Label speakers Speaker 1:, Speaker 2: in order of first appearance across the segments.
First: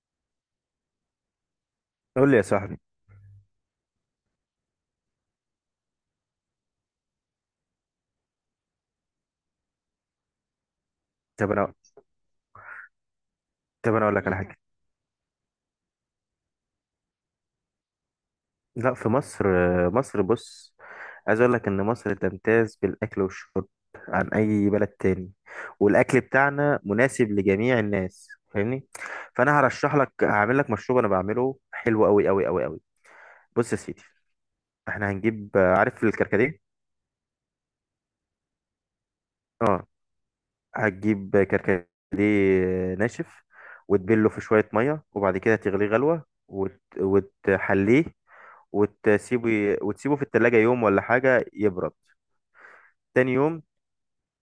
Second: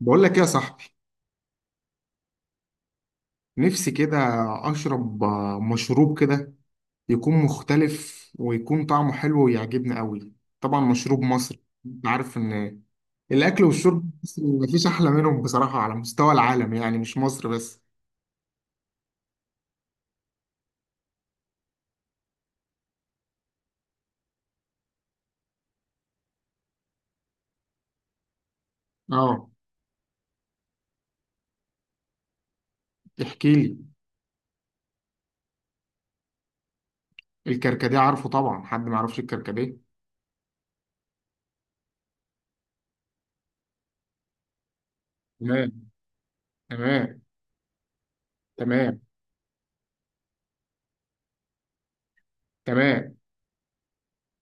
Speaker 1: بقول لك ايه يا صاحبي؟
Speaker 2: قول لي يا صاحبي.
Speaker 1: نفسي كده اشرب مشروب كده يكون مختلف، ويكون طعمه حلو ويعجبني قوي. طبعا مشروب
Speaker 2: طب
Speaker 1: مصري،
Speaker 2: انا
Speaker 1: انت عارف ان الاكل
Speaker 2: طب انا
Speaker 1: والشرب
Speaker 2: اقول لك على
Speaker 1: المصري
Speaker 2: حاجه.
Speaker 1: مفيش احلى منهم بصراحة، على مستوى العالم يعني، مش مصر بس.
Speaker 2: لا، في مصر، بص، عايز اقول لك ان مصر تمتاز بالاكل والشرب عن اي بلد تاني، والاكل بتاعنا مناسب لجميع الناس، فاهمني؟
Speaker 1: اه،
Speaker 2: فانا هرشح لك، هعمل لك مشروب انا بعمله حلو قوي قوي قوي قوي.
Speaker 1: احكي
Speaker 2: بص
Speaker 1: لي.
Speaker 2: يا سيدي، احنا هنجيب، عارف الكركديه؟
Speaker 1: الكركديه عارفه طبعا، حد ما يعرفش
Speaker 2: اه،
Speaker 1: الكركديه؟
Speaker 2: هتجيب كركديه ناشف وتبله في شويه ميه، وبعد كده
Speaker 1: تمام،
Speaker 2: تغليه غلوه
Speaker 1: تمام،
Speaker 2: وتحليه،
Speaker 1: تمام،
Speaker 2: وتسيبه في التلاجة يوم ولا حاجة يبرد.
Speaker 1: تمام.
Speaker 2: تاني يوم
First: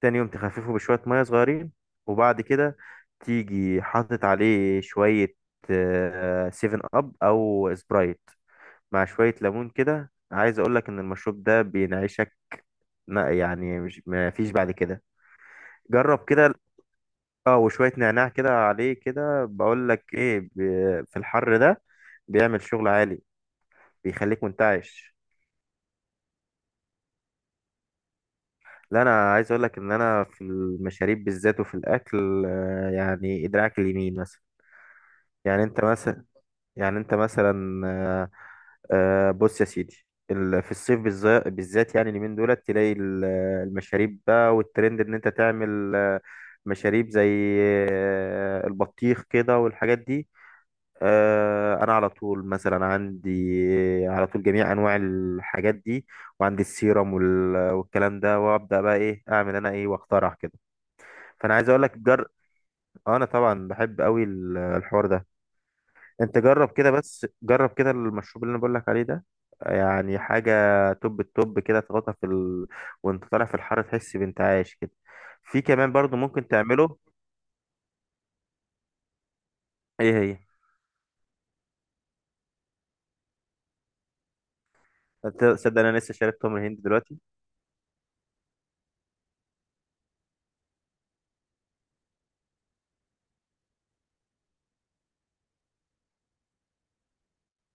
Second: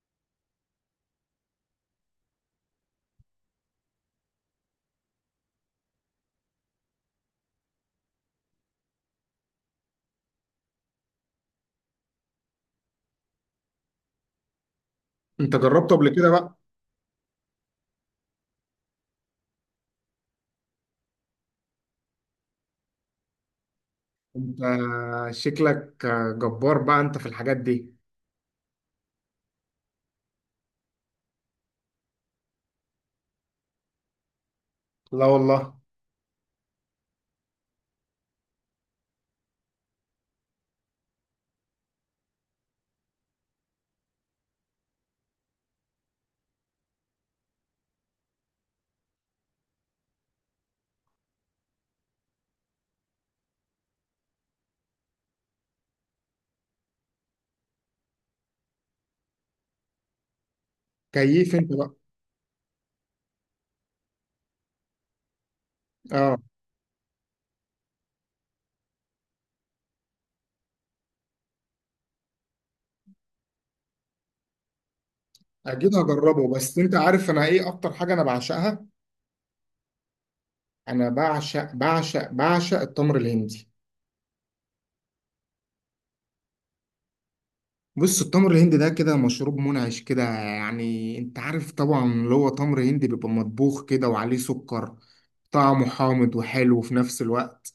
Speaker 2: تاني يوم تخففه بشوية مية صغيرين، وبعد كده تيجي حاطط عليه شوية سيفن أب أو سبرايت مع شوية ليمون كده. عايز أقولك إن المشروب ده بينعشك، لا يعني مش ما فيش بعد كده.
Speaker 1: انت جربته قبل
Speaker 2: جرب
Speaker 1: كده
Speaker 2: كده،
Speaker 1: بقى؟
Speaker 2: اه، وشوية نعناع كده عليه كده. بقولك ايه، في الحر ده بيعمل شغل عالي، بيخليك
Speaker 1: انت
Speaker 2: منتعش.
Speaker 1: شكلك جبار بقى انت في الحاجات دي.
Speaker 2: لا، انا عايز اقول لك ان انا في المشاريب بالذات وفي الاكل، يعني ادراك اليمين مثلا.
Speaker 1: لا
Speaker 2: يعني
Speaker 1: والله.
Speaker 2: انت مثلا، يعني انت مثلا آه، بص يا سيدي، في الصيف بالذات يعني اليمين دولت، تلاقي المشاريب بقى، والترند ان انت تعمل مشاريب زي البطيخ كده والحاجات دي. انا على طول مثلا عندي، على طول جميع انواع الحاجات دي، وعندي السيرم والكلام ده، وابدا بقى ايه، اعمل انا ايه واخترع كده. فانا
Speaker 1: كيف
Speaker 2: عايز
Speaker 1: انت
Speaker 2: اقول
Speaker 1: بقى!
Speaker 2: لك، جر آه، انا طبعا بحب قوي الحوار ده.
Speaker 1: آه.
Speaker 2: انت جرب كده، بس جرب كده المشروب اللي انا بقول لك عليه ده، يعني حاجه توب التوب كده، تغطى في ال... وانت طالع في الحر تحس بانت عايش كده. في كمان
Speaker 1: اكيد
Speaker 2: برضو ممكن
Speaker 1: هجربه، بس انت
Speaker 2: تعمله.
Speaker 1: عارف انا ايه اكتر حاجه انا بعشقها؟
Speaker 2: ايه هي؟
Speaker 1: انا بعشق بعشق بعشق التمر الهندي.
Speaker 2: أنت تصدق انا لسه شارب تمر هند دلوقتي.
Speaker 1: بص، التمر الهندي ده كده مشروب منعش كده يعني. انت عارف طبعا اللي هو تمر هندي بيبقى مطبوخ كده وعليه سكر. طعمه حامض وحلو في نفس الوقت.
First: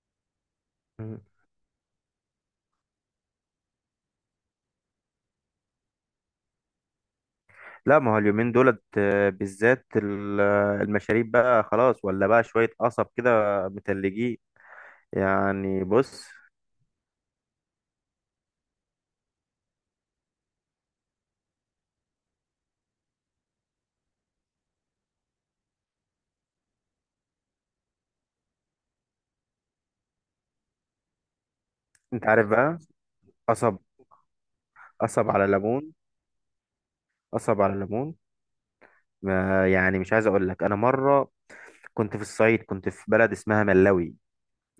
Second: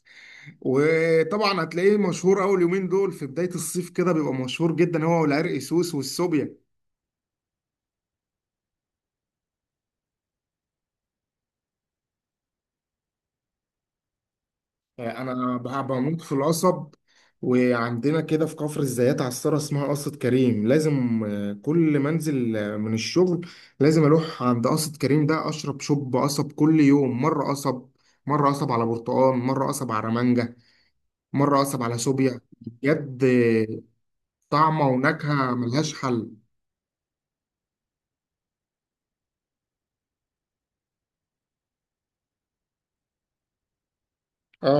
Speaker 2: مم.
Speaker 1: وطبعا هتلاقيه مشهور اول يومين دول في بدايه الصيف، كده بيبقى مشهور جدا، هو والعرق سوس والسوبيا.
Speaker 2: لا، ما هو اليومين دولت بالذات المشاريب بقى خلاص، ولا بقى شويه قصب كده متلجين.
Speaker 1: انا
Speaker 2: يعني
Speaker 1: بموت
Speaker 2: بص،
Speaker 1: في القصب. وعندنا كده في كفر الزيات عصارة اسمها قصة كريم. لازم كل ما انزل من الشغل، لازم اروح عند قصة كريم ده اشرب شوب قصب. كل يوم مرة قصب، مرة قصب على برتقال، مرة قصب على مانجا، مرة قصب على
Speaker 2: انت
Speaker 1: سوبيا
Speaker 2: عارف بقى؟
Speaker 1: بجد.
Speaker 2: قصب،
Speaker 1: طعمة
Speaker 2: قصب على
Speaker 1: ونكهة
Speaker 2: ليمون
Speaker 1: ملهاش حل.
Speaker 2: قصب على ليمون، ما يعني مش عايز اقول لك، انا مره كنت في الصعيد، كنت في بلد اسمها ملاوي.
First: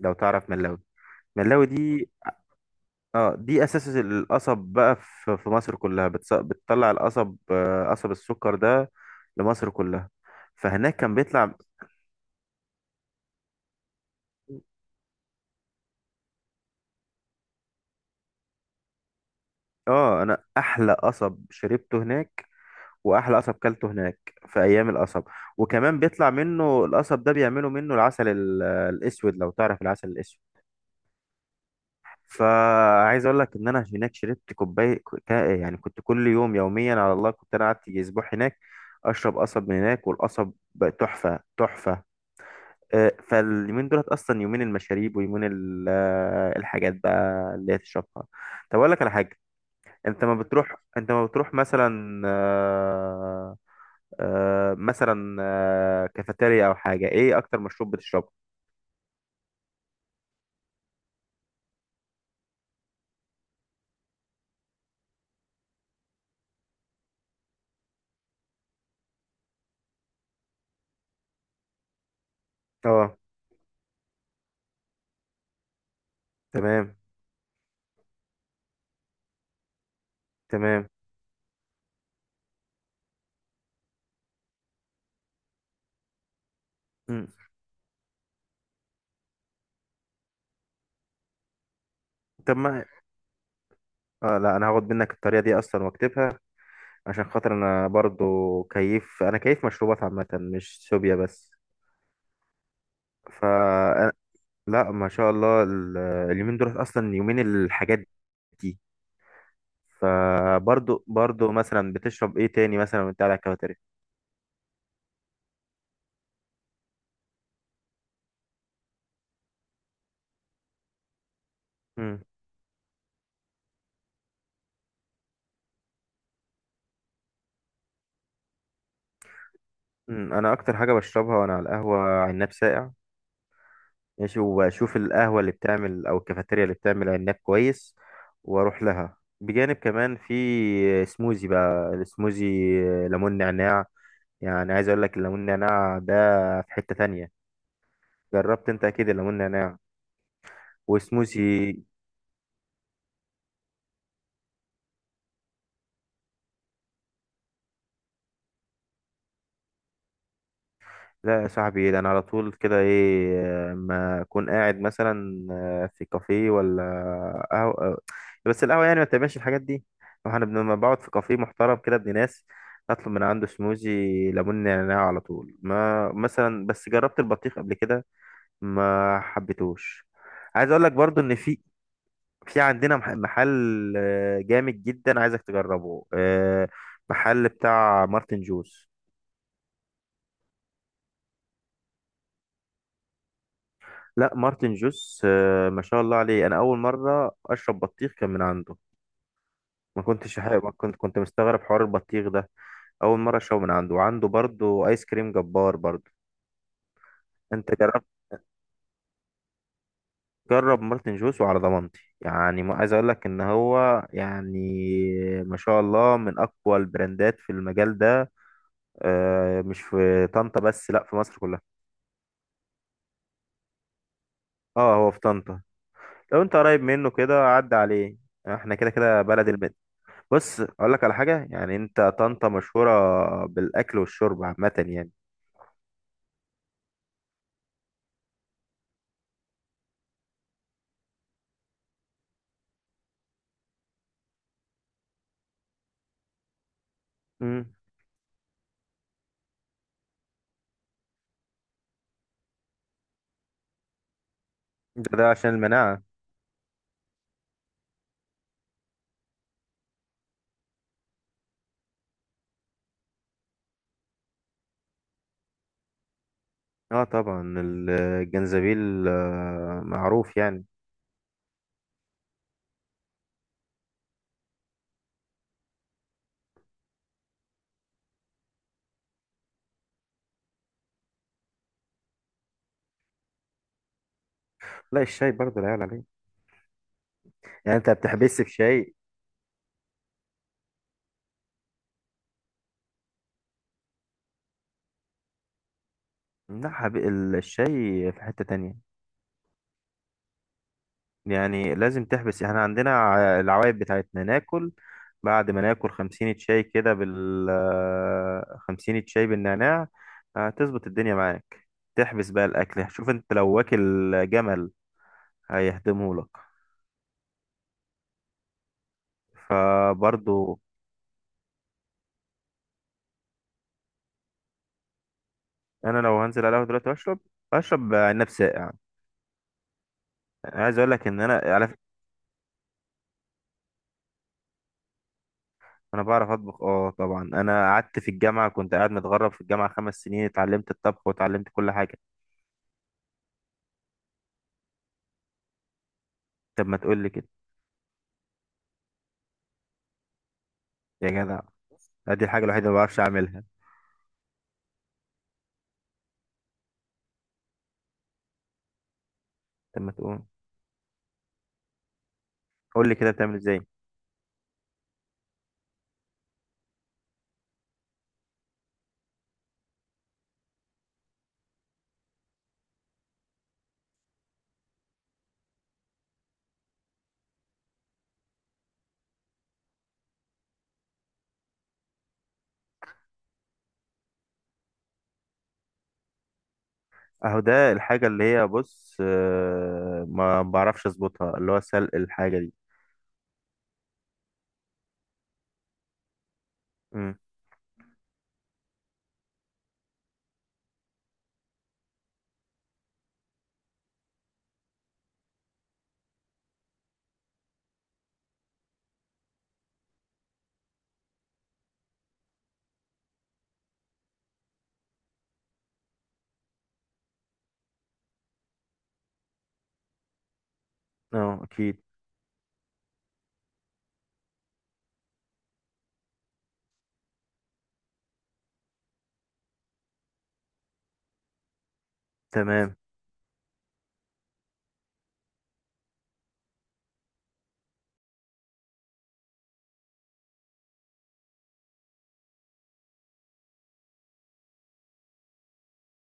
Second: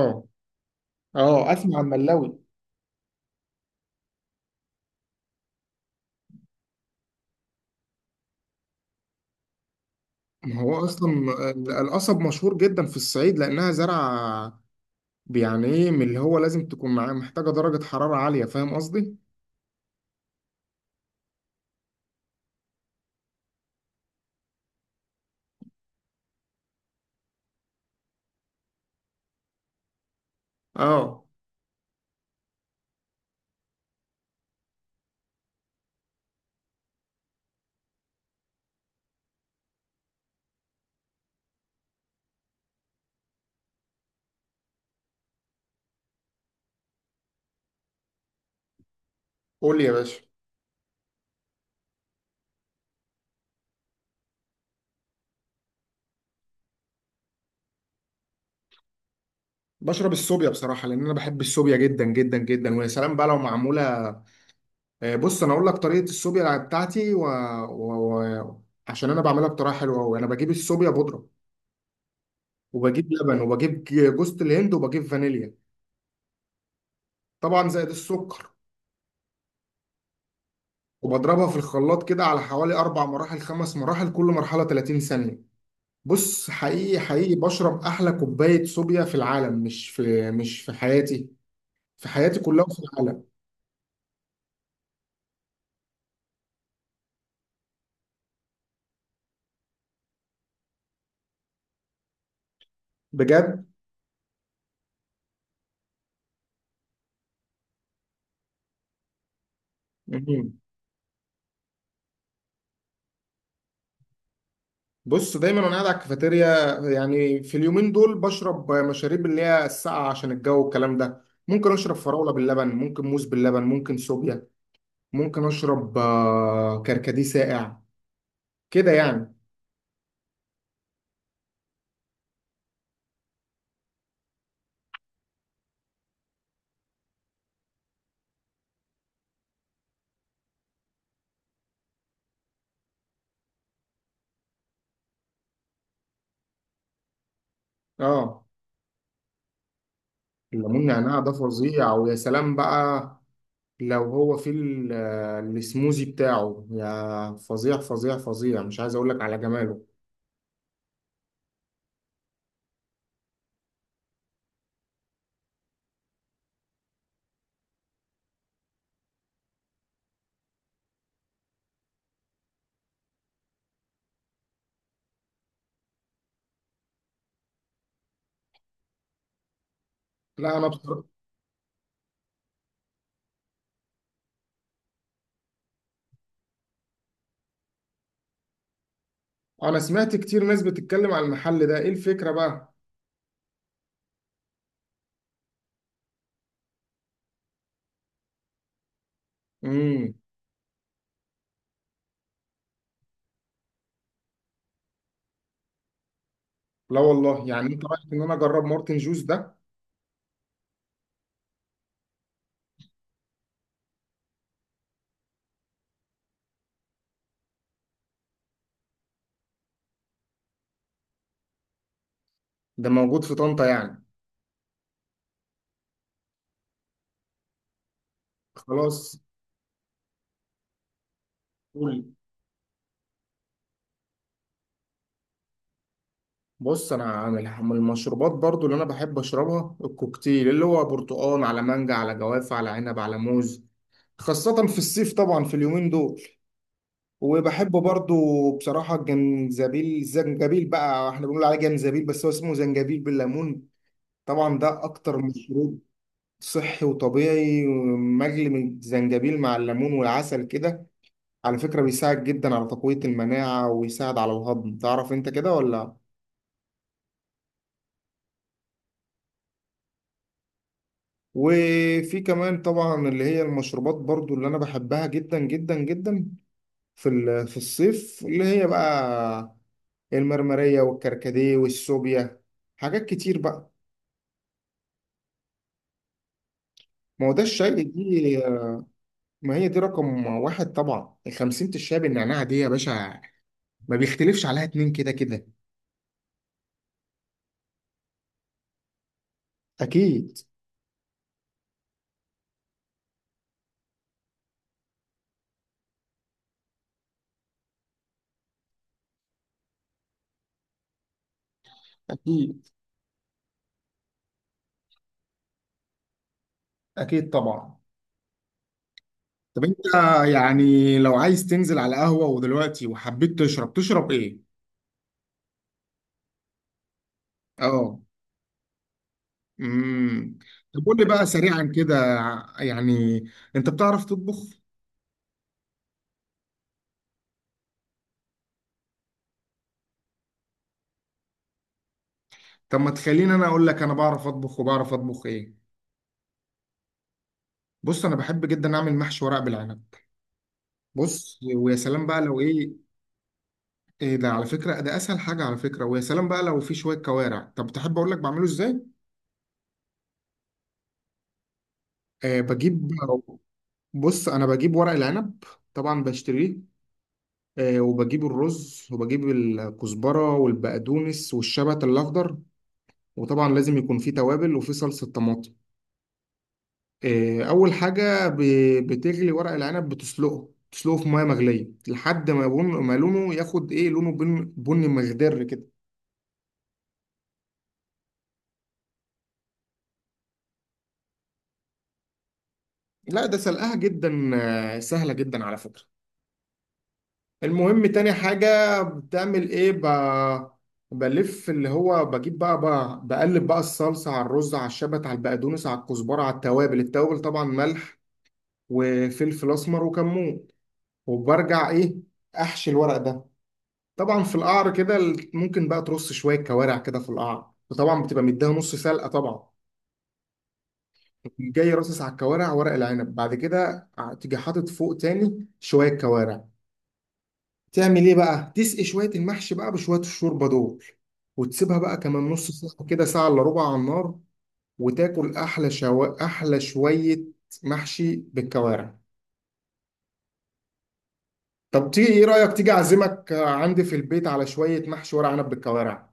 Speaker 2: لو تعرف ملاوي،
Speaker 1: اه،
Speaker 2: ملاوي
Speaker 1: اسمع
Speaker 2: دي،
Speaker 1: الملاوي.
Speaker 2: اه، دي اساس القصب بقى، في مصر كلها بتطلع القصب، قصب السكر ده، لمصر كلها.
Speaker 1: ما هو
Speaker 2: فهناك كان
Speaker 1: اصلا
Speaker 2: بيطلع،
Speaker 1: القصب مشهور جدا في الصعيد، لانها زرعة يعني ايه، من اللي هو لازم تكون معاه، محتاجة درجة حرارة عالية. فاهم قصدي؟
Speaker 2: اه، انا احلى قصب شربته هناك، واحلى قصب كلته هناك، في ايام القصب. وكمان بيطلع منه القصب ده، بيعملوا منه العسل الاسود. لو تعرف العسل الاسود،
Speaker 1: اه.
Speaker 2: فعايز اقول لك ان انا هناك شربت كوبايه، يعني كنت كل يوم يوميا على الله، كنت انا قعدت يجي اسبوع هناك اشرب قصب من هناك، والقصب بقى تحفه تحفه. فاليومين دولت اصلا يومين المشاريب، ويومين الحاجات بقى اللي هي تشربها. طب اقول لك على حاجه،
Speaker 1: قول لي يا باشا.
Speaker 2: انت ما بتروح انت ما بتروح مثلا مثلا كافيتيريا او حاجه، ايه اكتر مشروب بتشربه؟
Speaker 1: بشرب السوبيا بصراحة، لأن أنا بحب السوبيا جدا جدا جدا، ويا سلام بقى لو معمولة. بص أنا أقول لك طريقة السوبيا بتاعتي و... و... عشان أنا بعملها بطريقة حلوة أوي. أنا بجيب السوبيا بودرة، وبجيب
Speaker 2: اه.
Speaker 1: لبن، وبجيب جوز الهند، وبجيب فانيليا.
Speaker 2: تمام،
Speaker 1: طبعا زائد السكر.
Speaker 2: تمام.
Speaker 1: وبضربها في الخلاط كده، على حوالي أربع مراحل، خمس مراحل، كل مرحلة 30 ثانية. بص، حقيقي
Speaker 2: مم.
Speaker 1: حقيقي بشرب احلى كوبايه صوبيا في العالم، مش في حياتي، في حياتي
Speaker 2: طب
Speaker 1: كلها وفي
Speaker 2: ما،
Speaker 1: العالم.
Speaker 2: اه، لا انا هاخد منك الطريقه دي اصلا واكتبها، عشان خاطر انا برضو كيف، انا كيف مشروبات عامه، مش سوبيا بس. ف،
Speaker 1: بجد
Speaker 2: لا ما شاء الله اليومين دول اصلا يومين الحاجات دي.
Speaker 1: مهم.
Speaker 2: فبرضو مثلا بتشرب ايه تاني مثلا وانت قاعد على الكافيتيريا؟
Speaker 1: بص، دايما وانا قاعد على الكافيتيريا، يعني في اليومين دول بشرب مشاريب اللي هي الساقعه عشان الجو والكلام ده. ممكن اشرب
Speaker 2: امم.
Speaker 1: فراوله باللبن، ممكن موز باللبن، ممكن صوبيا، ممكن اشرب كركديه ساقع، كده يعني.
Speaker 2: أمم، انا اكتر حاجه بشربها وانا على القهوه، عناب ساقع، ماشي؟ واشوف القهوة اللي بتعمل او الكافيتيريا اللي بتعمل عناب كويس واروح لها. بجانب كمان في سموزي بقى، السموزي ليمون نعناع، يعني عايز اقول لك الليمون نعناع ده في حتة تانية.
Speaker 1: اه.
Speaker 2: جربت انت اكيد الليمون نعناع
Speaker 1: الليمون نعناع ده
Speaker 2: وسموزي.
Speaker 1: فظيع، ويا سلام بقى لو هو في السموزي بتاعه، يا فظيع فظيع فظيع، مش عايز اقول لك على جماله.
Speaker 2: لا يا صاحبي، ده انا على طول كده، ايه ما اكون قاعد مثلا في كافيه ولا قهوه، بس القهوه يعني ما بتعملش الحاجات دي. احنا لما بقعد في كافيه محترم كده، ابن ناس، اطلب من عنده سموزي ليمون نعناع على طول. ما مثلا بس جربت البطيخ قبل كده ما حبيتهوش.
Speaker 1: لا انا
Speaker 2: عايز اقول لك
Speaker 1: بصراحة.
Speaker 2: برضو ان في، في عندنا محل جامد جدا، عايزك تجربه، محل بتاع مارتن جوز.
Speaker 1: انا سمعت كتير ناس بتتكلم على المحل ده. ايه الفكرة بقى؟
Speaker 2: لا مارتن جوس، ما شاء الله عليه. انا اول مره اشرب بطيخ كان من عنده،
Speaker 1: امم.
Speaker 2: ما كنت، كنت مستغرب حوار البطيخ ده. اول مره اشربه من عنده، وعنده برضه ايس كريم جبار برضه.
Speaker 1: لا والله، يعني
Speaker 2: انت
Speaker 1: انت
Speaker 2: جرب،
Speaker 1: رايك ان انا اجرب مارتن جوز ده؟
Speaker 2: جرب مارتن جوس وعلى ضمانتي. يعني ما عايز اقول لك ان هو يعني ما شاء الله من اقوى البراندات في المجال ده، مش في طنطا بس، لا في مصر كلها.
Speaker 1: ده موجود في طنطا يعني؟
Speaker 2: اه هو في طنطا، لو انت قريب منه كده عدى عليه، احنا كده
Speaker 1: خلاص.
Speaker 2: كده بلد. بص اقول لك على حاجه، يعني
Speaker 1: قول.
Speaker 2: انت طنطا مشهوره بالاكل والشرب عامه يعني.
Speaker 1: بص، انا عامل من المشروبات برضو اللي انا بحب اشربها الكوكتيل، اللي هو برتقال على مانجا على جوافة على عنب على موز. خاصة في الصيف طبعا، في اليومين دول.
Speaker 2: امم.
Speaker 1: وبحبه برضو. بصراحة الزنجبيل بقى، احنا بنقول عليه جنزبيل بس هو اسمه زنجبيل، بالليمون. طبعا ده أكتر
Speaker 2: ده عشان
Speaker 1: مشروب
Speaker 2: المناعه.
Speaker 1: صحي وطبيعي، مجلي، من الزنجبيل مع الليمون والعسل كده. على فكرة بيساعد جدا على تقوية المناعة، ويساعد على الهضم. تعرف انت كده ولا؟
Speaker 2: اه طبعا الجنزبيل معروف يعني.
Speaker 1: وفي كمان طبعا اللي هي المشروبات برضو اللي انا بحبها جدا جدا جدا، في في الصيف، اللي هي بقى المرمرية والكركديه والسوبيا. حاجات كتير بقى.
Speaker 2: لا الشاي برضه لا يعلى عليه.
Speaker 1: ما هو ده الشاي
Speaker 2: يعني
Speaker 1: دي.
Speaker 2: انت بتحبس في شاي؟
Speaker 1: ما هي دي رقم واحد طبعا، الخمسين الشاي بالنعناع دي يا باشا، ما بيختلفش عليها اتنين، كده كده.
Speaker 2: لا الشاي في حته تانية،
Speaker 1: أكيد،
Speaker 2: يعني لازم تحبس. احنا عندنا العوايد بتاعتنا، ناكل، بعد ما ناكل 50 شاي كده بال آه، 50 شاي بالنعناع، هتظبط الدنيا معاك. تحبس بقى
Speaker 1: أكيد،
Speaker 2: الاكل، شوف انت لو واكل جمل هيهدمه لك.
Speaker 1: أكيد، طبعا. طب أنت،
Speaker 2: فبرضو،
Speaker 1: يعني لو عايز تنزل على قهوة ودلوقتي وحبيت تشرب إيه؟
Speaker 2: انا لو هنزل على القهوه دلوقتي واشرب، اشرب
Speaker 1: أه.
Speaker 2: عناب ساقع يعني.
Speaker 1: امم.
Speaker 2: عايز
Speaker 1: طب
Speaker 2: اقول
Speaker 1: قول لي
Speaker 2: لك ان
Speaker 1: بقى
Speaker 2: انا على
Speaker 1: سريعا
Speaker 2: فكرة،
Speaker 1: كده، يعني أنت بتعرف تطبخ؟
Speaker 2: انا بعرف اطبخ، اه طبعا. انا قعدت في الجامعه، كنت قاعد متغرب في الجامعه 5 سنين، اتعلمت الطبخ واتعلمت كل حاجه.
Speaker 1: طب ما تخليني أنا أقول لك، أنا بعرف أطبخ، وبعرف أطبخ إيه؟
Speaker 2: طب ما تقول لي كده.
Speaker 1: بص، أنا بحب جدا أعمل محشي ورق بالعنب.
Speaker 2: يا جدع،
Speaker 1: بص، ويا سلام بقى
Speaker 2: ادي
Speaker 1: لو
Speaker 2: الحاجه الوحيده
Speaker 1: إيه.
Speaker 2: اللي ما بعرفش اعملها.
Speaker 1: ايه ده، على فكرة ده اسهل حاجة، على فكرة ويا سلام بقى لو في شوية كوارع. طب تحب اقول لك بعمله ازاي؟
Speaker 2: طب ما تقول،
Speaker 1: آه
Speaker 2: قول
Speaker 1: بجيب
Speaker 2: لي كده بتعمل ازاي.
Speaker 1: بص، انا بجيب ورق العنب، طبعا بشتريه. وبجيب الرز، وبجيب الكزبرة والبقدونس والشبت الاخضر، وطبعا لازم يكون فيه توابل، وفيه صلصة طماطم. اول حاجة بتغلي ورق العنب، تسلقه في ميه مغليه لحد ما يبون، ما لونه ياخد ايه، لونه بني مخضر كده.
Speaker 2: اهو ده الحاجه اللي هي، بص، ما بعرفش اظبطها، اللي هو سلق الحاجه دي.
Speaker 1: لا ده سلقها جدا سهله جدا على فكره.
Speaker 2: امم.
Speaker 1: المهم تاني حاجة بتعمل ايه؟ بلف، اللي هو بجيب بقى, بقى بقلب بقى الصلصة على الرز، على الشبت، على البقدونس، على الكزبرة، على التوابل، التوابل طبعا ملح وفلفل أسمر وكمون. وبرجع ايه؟ أحشي الورق ده. طبعا في القعر كده ممكن بقى ترص شوية كوارع كده في القعر، وطبعا بتبقى مديها نص سلقة طبعا.
Speaker 2: اه
Speaker 1: جاي
Speaker 2: اكيد.
Speaker 1: رصص على الكوارع ورق العنب، بعد كده تيجي حاطط فوق تاني شوية كوارع. تعمل ايه بقى؟ تسقي شويه المحشي بقى بشويه الشوربه دول، وتسيبها بقى كمان نص
Speaker 2: تمام.
Speaker 1: ساعه كده، ساعه الا ربع على النار. وتاكل احلى شويه محشي بالكوارع. طب تيجي، ايه رايك تيجي اعزمك عندي في البيت على شويه محشي ورق عنب بالكوارع؟